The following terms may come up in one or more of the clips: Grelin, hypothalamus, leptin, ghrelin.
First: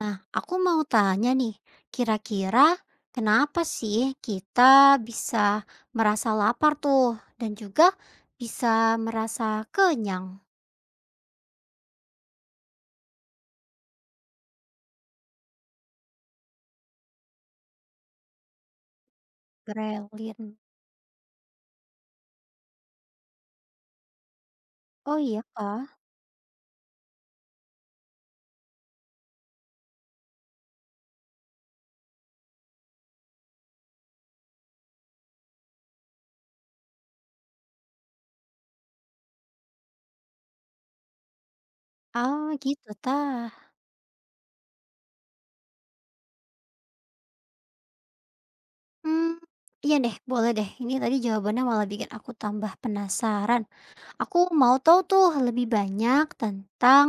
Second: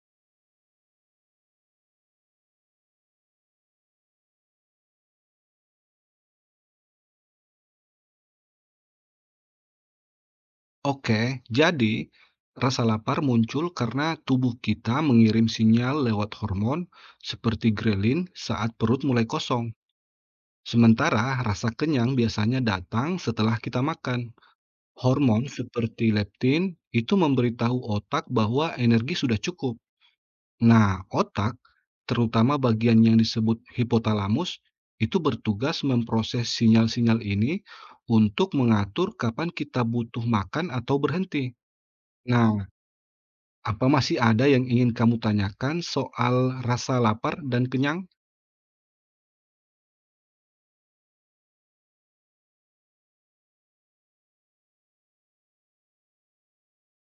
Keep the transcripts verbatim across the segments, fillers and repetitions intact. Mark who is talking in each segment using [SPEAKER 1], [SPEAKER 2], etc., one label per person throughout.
[SPEAKER 1] Nah, aku mau tanya nih, kira-kira kenapa sih kita bisa merasa lapar tuh dan juga bisa merasa kenyang?
[SPEAKER 2] Oke, jadi rasa lapar muncul karena tubuh kita mengirim sinyal lewat hormon seperti grelin saat perut mulai kosong.
[SPEAKER 1] Grelin.
[SPEAKER 2] Sementara rasa kenyang biasanya datang setelah kita makan.
[SPEAKER 1] Oh iya
[SPEAKER 2] Hormon
[SPEAKER 1] kah?
[SPEAKER 2] seperti leptin itu memberitahu otak bahwa energi sudah cukup. Nah, otak, terutama bagian yang disebut hipotalamus, itu bertugas memproses sinyal-sinyal ini untuk mengatur kapan kita butuh makan atau berhenti.
[SPEAKER 1] Ah
[SPEAKER 2] Nah,
[SPEAKER 1] gitu tah.
[SPEAKER 2] apa masih ada yang ingin kamu tanyakan soal rasa lapar dan kenyang?
[SPEAKER 1] Hmm, iya deh, boleh deh. Ini tadi jawabannya malah bikin aku tambah penasaran. Aku mau tahu tuh lebih banyak tentang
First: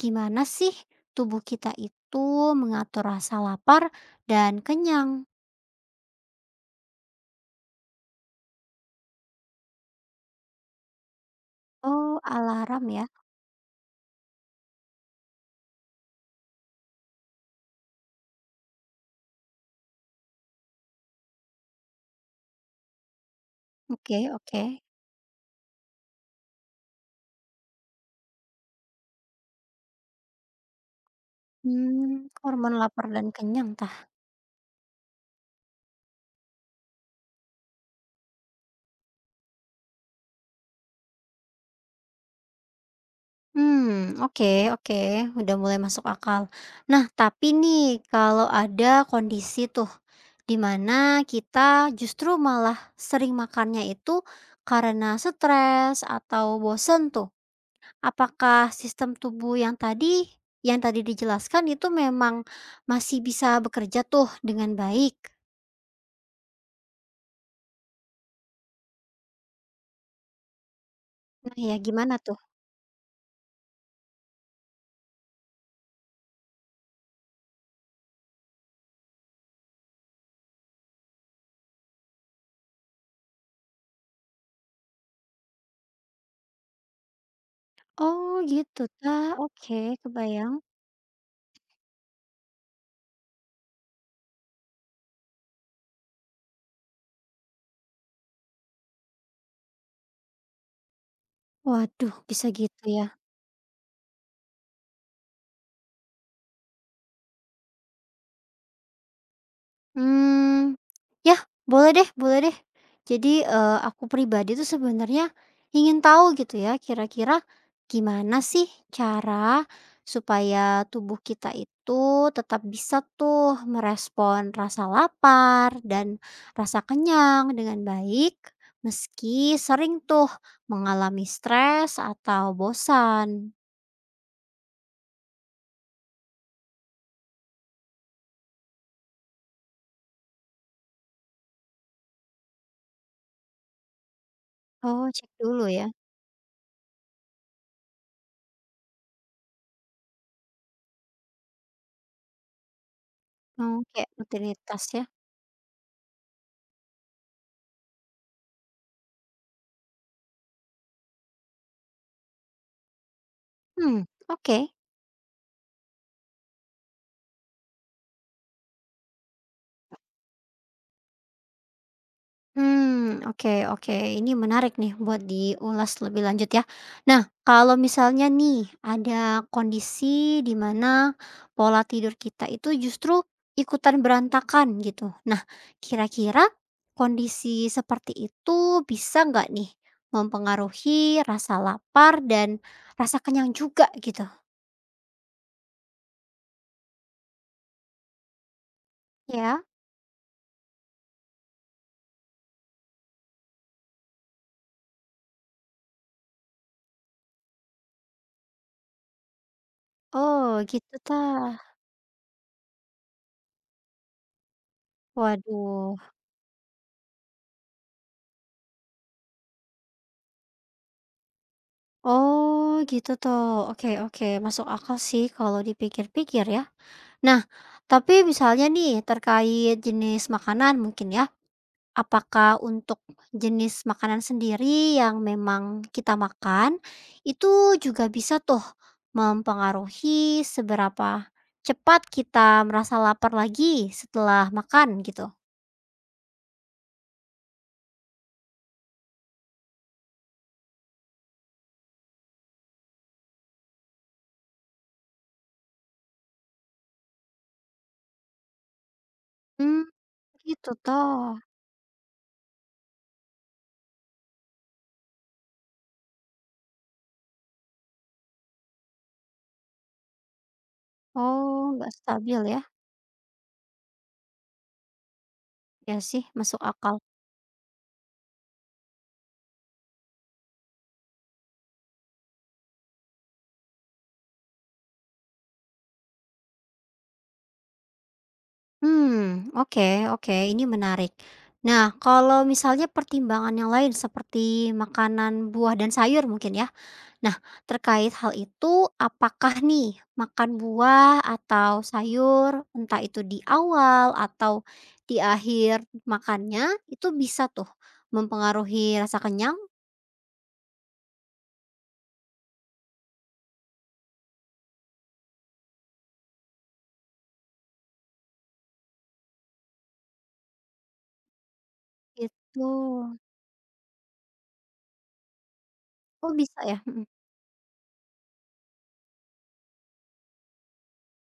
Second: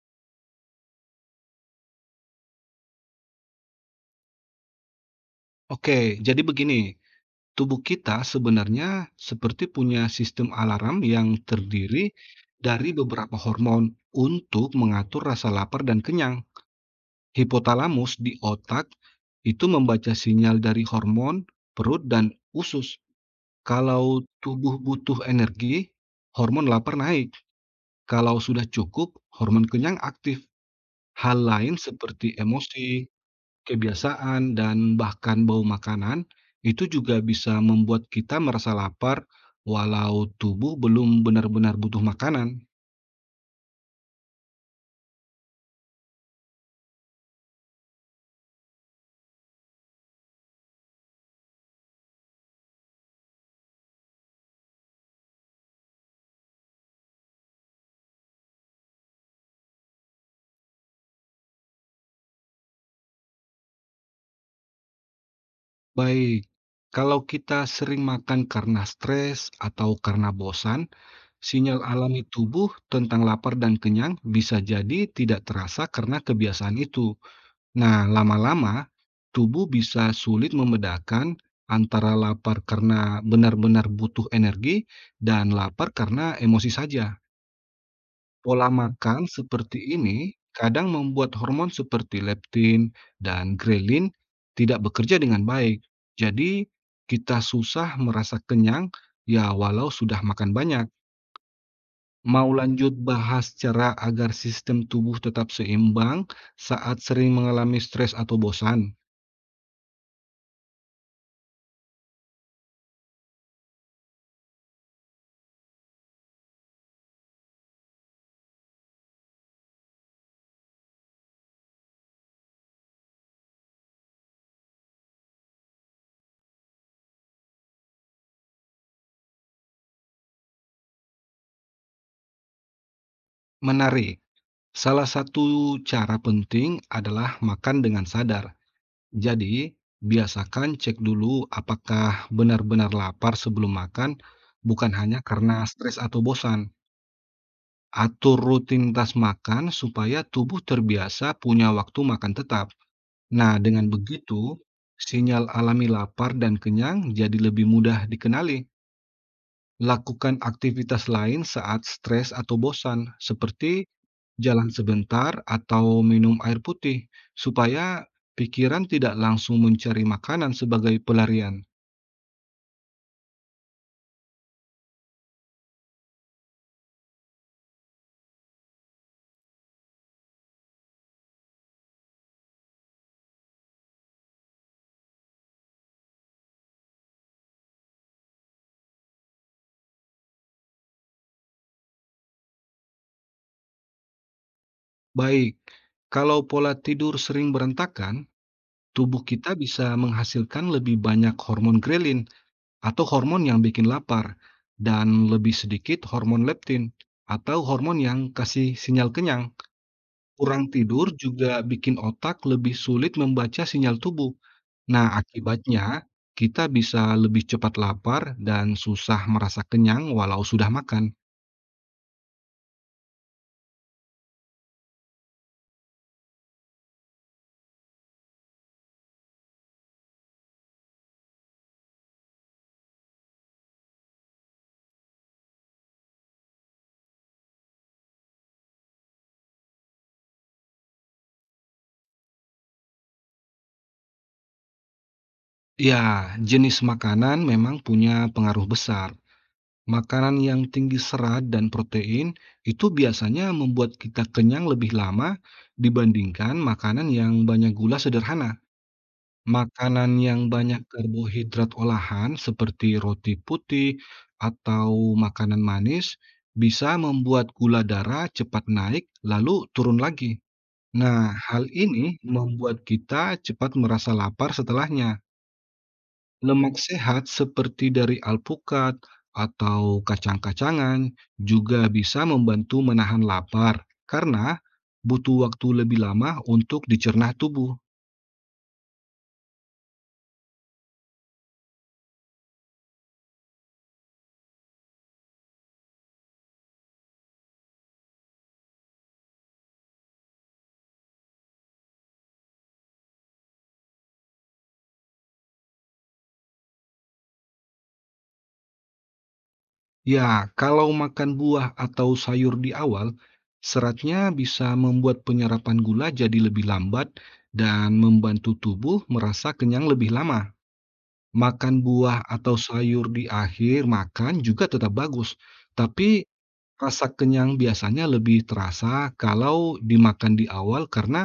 [SPEAKER 1] gimana sih tubuh kita itu mengatur rasa lapar dan kenyang.
[SPEAKER 2] Oke, jadi begini, tubuh kita sebenarnya seperti punya sistem alarm yang terdiri
[SPEAKER 1] Oh, alarm
[SPEAKER 2] dari
[SPEAKER 1] ya.
[SPEAKER 2] beberapa hormon untuk mengatur rasa lapar dan kenyang. Hipotalamus di otak itu membaca sinyal dari hormon perut dan usus.
[SPEAKER 1] Oke,
[SPEAKER 2] Kalau
[SPEAKER 1] oke.
[SPEAKER 2] tubuh butuh energi, hormon lapar naik. Kalau sudah cukup, hormon kenyang aktif. Hal lain
[SPEAKER 1] Hmm,
[SPEAKER 2] seperti
[SPEAKER 1] hormon lapar
[SPEAKER 2] emosi,
[SPEAKER 1] dan kenyang tah?
[SPEAKER 2] kebiasaan dan bahkan bau makanan itu juga bisa membuat kita merasa lapar walau tubuh belum benar-benar butuh makanan.
[SPEAKER 1] Hmm, oke oke, udah mulai masuk akal. Nah, tapi nih kalau ada kondisi tuh di mana kita justru malah sering makannya itu karena stres atau bosen tuh, apakah sistem tubuh yang tadi yang tadi dijelaskan itu memang masih bisa bekerja tuh dengan baik?
[SPEAKER 2] Baik, kalau kita sering makan karena stres atau karena bosan,
[SPEAKER 1] Nah ya
[SPEAKER 2] sinyal
[SPEAKER 1] gimana
[SPEAKER 2] alami
[SPEAKER 1] tuh?
[SPEAKER 2] tubuh tentang lapar dan kenyang bisa jadi tidak terasa karena kebiasaan itu. Nah, lama-lama tubuh bisa sulit membedakan antara lapar karena benar-benar butuh energi dan lapar karena emosi saja.
[SPEAKER 1] Oh
[SPEAKER 2] Pola
[SPEAKER 1] gitu ta,
[SPEAKER 2] makan seperti
[SPEAKER 1] oke
[SPEAKER 2] ini
[SPEAKER 1] kebayang.
[SPEAKER 2] kadang membuat hormon seperti leptin dan grelin tidak bekerja dengan baik. Jadi, kita susah merasa kenyang ya walau sudah makan banyak.
[SPEAKER 1] Waduh, bisa
[SPEAKER 2] Mau
[SPEAKER 1] gitu
[SPEAKER 2] lanjut
[SPEAKER 1] ya?
[SPEAKER 2] bahas cara agar sistem tubuh tetap seimbang saat sering mengalami stres atau bosan?
[SPEAKER 1] Hmm, ya, boleh deh boleh deh. Jadi, eee, aku pribadi tuh sebenarnya ingin tahu gitu ya, kira-kira gimana sih cara supaya tubuh kita itu tetap bisa tuh merespon rasa lapar dan rasa kenyang dengan baik, meski sering tuh mengalami stres atau bosan?
[SPEAKER 2] Menarik. Salah satu cara penting adalah makan dengan sadar. Jadi, biasakan cek dulu apakah benar-benar lapar sebelum makan, bukan
[SPEAKER 1] Oh,
[SPEAKER 2] hanya
[SPEAKER 1] cek
[SPEAKER 2] karena
[SPEAKER 1] dulu ya?
[SPEAKER 2] stres atau bosan. Atur rutinitas makan supaya tubuh terbiasa punya waktu makan tetap. Nah, dengan
[SPEAKER 1] Oke,
[SPEAKER 2] begitu,
[SPEAKER 1] rutinitas ya?
[SPEAKER 2] sinyal alami lapar dan kenyang jadi lebih mudah dikenali. Lakukan aktivitas lain saat stres atau bosan, seperti
[SPEAKER 1] Hmm, oke.
[SPEAKER 2] jalan sebentar atau minum air putih supaya pikiran tidak langsung mencari makanan sebagai pelarian.
[SPEAKER 1] Hmm, oke oke. Ini menarik nih buat diulas lebih lanjut ya. Nah, kalau misalnya nih ada kondisi di mana pola tidur kita itu justru ikutan berantakan gitu. Nah, kira-kira kondisi seperti itu bisa nggak nih mempengaruhi rasa lapar dan rasa kenyang juga gitu?
[SPEAKER 2] Baik, kalau pola tidur sering berantakan, tubuh kita
[SPEAKER 1] Ya?
[SPEAKER 2] bisa menghasilkan lebih banyak hormon grelin atau hormon yang bikin lapar dan lebih sedikit hormon leptin atau hormon yang kasih sinyal kenyang.
[SPEAKER 1] Oh
[SPEAKER 2] Kurang
[SPEAKER 1] gitu
[SPEAKER 2] tidur
[SPEAKER 1] tah.
[SPEAKER 2] juga bikin otak lebih sulit membaca sinyal tubuh. Nah,
[SPEAKER 1] Waduh.
[SPEAKER 2] akibatnya kita bisa lebih cepat lapar dan susah merasa kenyang walau sudah makan.
[SPEAKER 1] Oh gitu toh. Oke oke, masuk akal sih kalau dipikir-pikir ya. Nah, tapi misalnya nih terkait jenis makanan mungkin ya, apakah untuk jenis makanan sendiri yang memang kita makan itu juga bisa tuh mempengaruhi seberapa cepat kita merasa lapar lagi setelah makan gitu?
[SPEAKER 2] Ya, jenis makanan memang punya pengaruh besar. Makanan yang tinggi serat dan protein itu biasanya membuat kita kenyang lebih lama dibandingkan makanan yang banyak gula sederhana.
[SPEAKER 1] Mmm,
[SPEAKER 2] Makanan yang
[SPEAKER 1] gitu
[SPEAKER 2] banyak
[SPEAKER 1] toh.
[SPEAKER 2] karbohidrat olahan seperti roti putih atau makanan manis bisa membuat gula darah cepat naik lalu turun lagi. Nah, hal
[SPEAKER 1] Oh, nggak
[SPEAKER 2] ini
[SPEAKER 1] stabil ya.
[SPEAKER 2] membuat kita cepat merasa lapar setelahnya.
[SPEAKER 1] Ya sih masuk
[SPEAKER 2] Lemak
[SPEAKER 1] akal.
[SPEAKER 2] sehat seperti dari alpukat atau kacang-kacangan juga bisa membantu menahan lapar karena butuh waktu lebih lama untuk dicerna tubuh.
[SPEAKER 1] Hmm, oke oke, ini menarik. Nah, kalau misalnya pertimbangan yang lain seperti makanan buah dan sayur mungkin ya. Nah, terkait hal itu, apakah nih makan buah atau sayur, entah itu di awal atau di akhir makannya, itu bisa tuh mempengaruhi rasa kenyang?
[SPEAKER 2] Ya, kalau makan buah atau sayur di awal, seratnya bisa membuat penyerapan gula jadi lebih lambat dan membantu tubuh merasa kenyang lebih lama. Makan buah atau
[SPEAKER 1] Gitu.
[SPEAKER 2] sayur di akhir makan juga tetap bagus, tapi
[SPEAKER 1] Oh, bisa ya?
[SPEAKER 2] rasa
[SPEAKER 1] Mhm.
[SPEAKER 2] kenyang biasanya lebih terasa kalau dimakan di awal karena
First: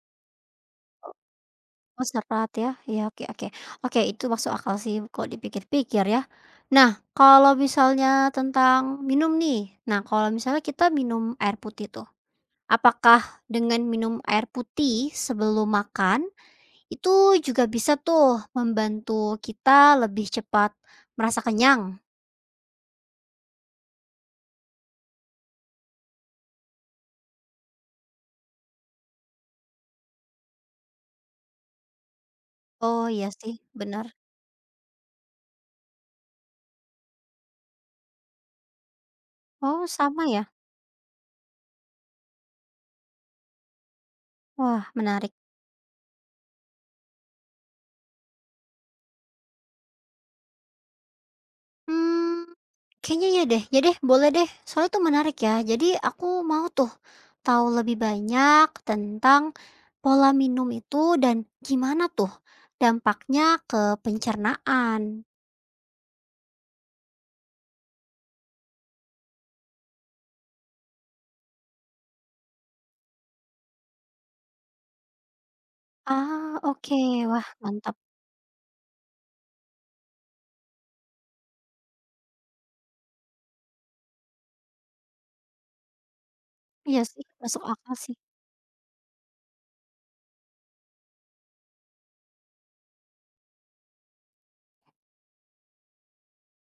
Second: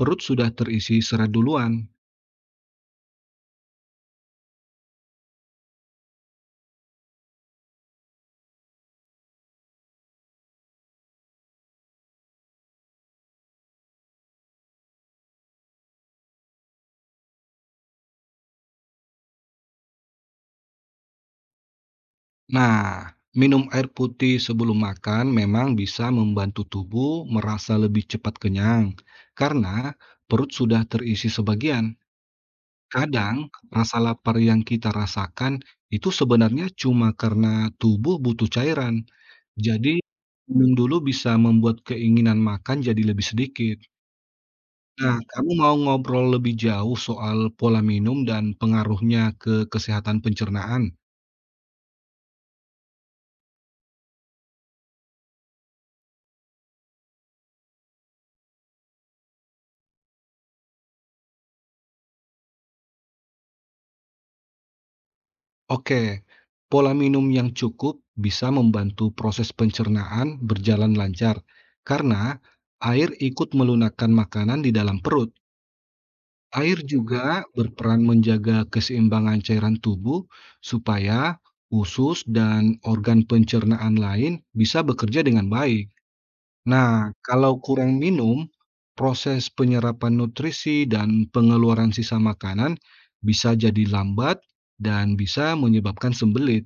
[SPEAKER 2] perut sudah terisi serat duluan.
[SPEAKER 1] Oh serat ya? Iya, oke oke. Oke itu masuk akal sih kalau dipikir-pikir ya. Nah kalau misalnya tentang minum nih, nah kalau misalnya kita minum air putih tuh, apakah dengan minum air putih sebelum makan, itu juga bisa tuh membantu kita lebih cepat merasa kenyang?
[SPEAKER 2] Nah, minum air putih sebelum makan memang bisa membantu tubuh merasa lebih cepat kenyang karena perut sudah terisi sebagian.
[SPEAKER 1] Oh iya
[SPEAKER 2] Kadang
[SPEAKER 1] sih
[SPEAKER 2] rasa
[SPEAKER 1] benar.
[SPEAKER 2] lapar yang kita rasakan itu sebenarnya cuma karena tubuh butuh cairan.
[SPEAKER 1] Oh
[SPEAKER 2] Jadi,
[SPEAKER 1] sama ya?
[SPEAKER 2] minum dulu bisa membuat keinginan makan jadi lebih sedikit.
[SPEAKER 1] Wah
[SPEAKER 2] Nah,
[SPEAKER 1] menarik.
[SPEAKER 2] kamu mau ngobrol lebih jauh soal pola minum dan pengaruhnya ke kesehatan pencernaan?
[SPEAKER 1] Mmm, kayaknya ya deh, iya deh, boleh deh, soalnya tuh menarik ya. Jadi aku mau tuh tahu lebih banyak tentang pola minum itu dan gimana tuh dampaknya ke pencernaan.
[SPEAKER 2] Oke, pola minum yang cukup bisa membantu proses pencernaan berjalan lancar karena air ikut melunakkan makanan di dalam perut.
[SPEAKER 1] Ah,
[SPEAKER 2] Air
[SPEAKER 1] oke,
[SPEAKER 2] juga
[SPEAKER 1] wah mantap.
[SPEAKER 2] berperan menjaga keseimbangan cairan tubuh supaya usus dan organ pencernaan lain bisa bekerja dengan baik. Nah,
[SPEAKER 1] Iya sih,
[SPEAKER 2] kalau
[SPEAKER 1] masuk
[SPEAKER 2] kurang
[SPEAKER 1] akal sih.
[SPEAKER 2] minum, proses penyerapan nutrisi dan pengeluaran sisa makanan bisa jadi lambat dan bisa menyebabkan sembelit.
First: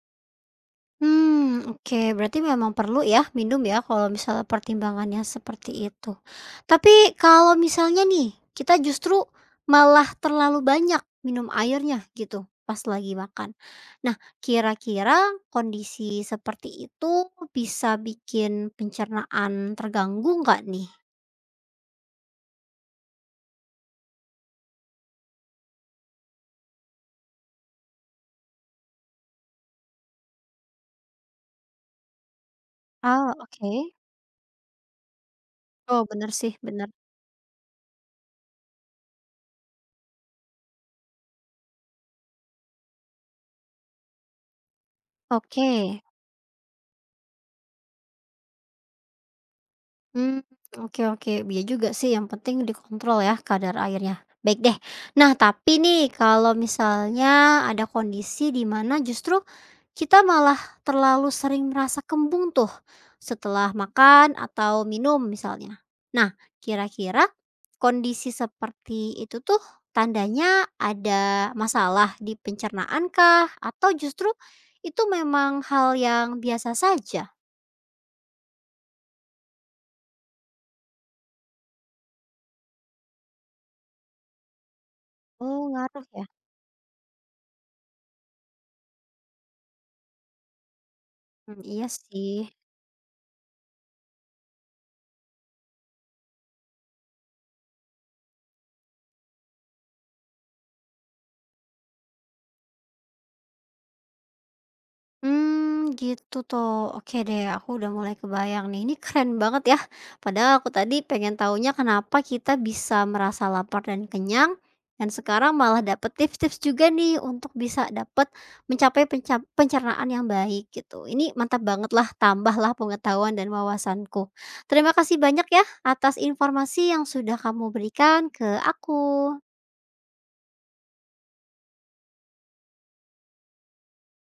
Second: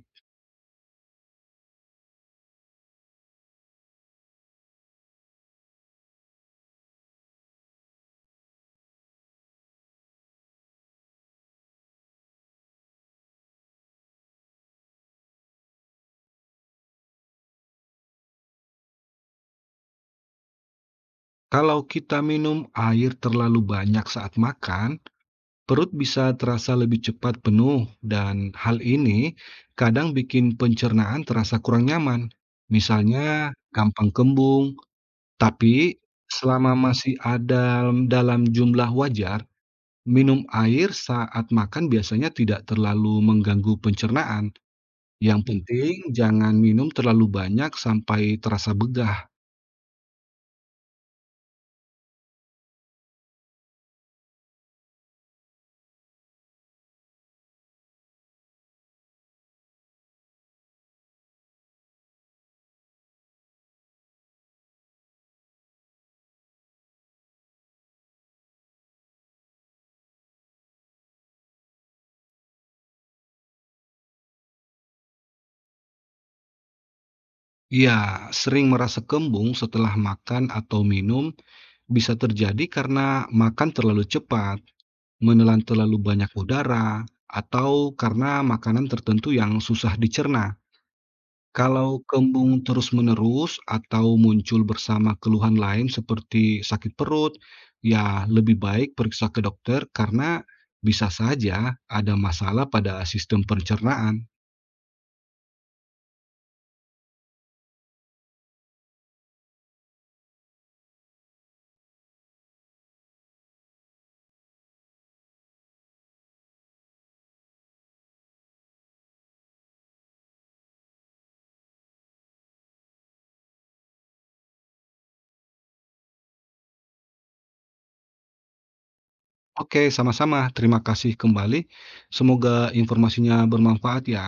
[SPEAKER 1] Hmm, oke, berarti memang perlu ya minum ya kalau misalnya pertimbangannya seperti itu. Tapi kalau misalnya nih, kita justru malah terlalu banyak minum airnya gitu pas lagi makan. Nah, kira-kira kondisi seperti itu bisa bikin pencernaan terganggu nggak nih?
[SPEAKER 2] Kalau kita minum air terlalu banyak saat makan, perut bisa terasa lebih cepat penuh, dan hal ini kadang bikin pencernaan terasa kurang nyaman.
[SPEAKER 1] Ah
[SPEAKER 2] Misalnya,
[SPEAKER 1] oke.
[SPEAKER 2] gampang kembung, tapi
[SPEAKER 1] Oh, bener sih,
[SPEAKER 2] selama
[SPEAKER 1] bener.
[SPEAKER 2] masih ada dalam jumlah wajar, minum air saat makan biasanya tidak terlalu mengganggu pencernaan. Yang
[SPEAKER 1] Oke.
[SPEAKER 2] penting, jangan minum terlalu banyak sampai terasa begah.
[SPEAKER 1] Hmm, oke oke. Iya juga sih yang penting dikontrol ya kadar airnya. Baik deh. Nah, tapi nih kalau misalnya ada kondisi di mana justru kita malah terlalu sering merasa kembung tuh setelah makan atau minum misalnya. Nah, kira-kira kondisi seperti itu tuh tandanya ada masalah di pencernaan kah? Atau justru itu memang hal yang biasa saja?
[SPEAKER 2] Ya, sering merasa kembung setelah makan atau minum bisa terjadi karena makan terlalu cepat, menelan
[SPEAKER 1] Oh,
[SPEAKER 2] terlalu
[SPEAKER 1] ngaruh ya?
[SPEAKER 2] banyak udara, atau karena makanan tertentu yang susah dicerna.
[SPEAKER 1] Mmm, iya
[SPEAKER 2] Kalau
[SPEAKER 1] sih.
[SPEAKER 2] kembung terus-menerus atau muncul bersama keluhan lain seperti sakit perut, ya lebih baik periksa ke dokter karena bisa saja ada masalah pada sistem pencernaan.
[SPEAKER 1] Hmm, gitu toh. Oke deh, aku udah mulai kebayang nih. Ini keren banget ya. Padahal aku tadi pengen taunya kenapa kita bisa merasa lapar dan kenyang, dan sekarang malah dapet tips-tips juga nih untuk bisa dapet mencapai penca pencernaan yang baik gitu. Ini mantap banget lah, tambahlah pengetahuan dan wawasanku. Terima kasih banyak ya atas informasi yang sudah kamu berikan ke aku.
[SPEAKER 2] Oke, sama-sama. Terima kasih kembali. Semoga informasinya bermanfaat ya.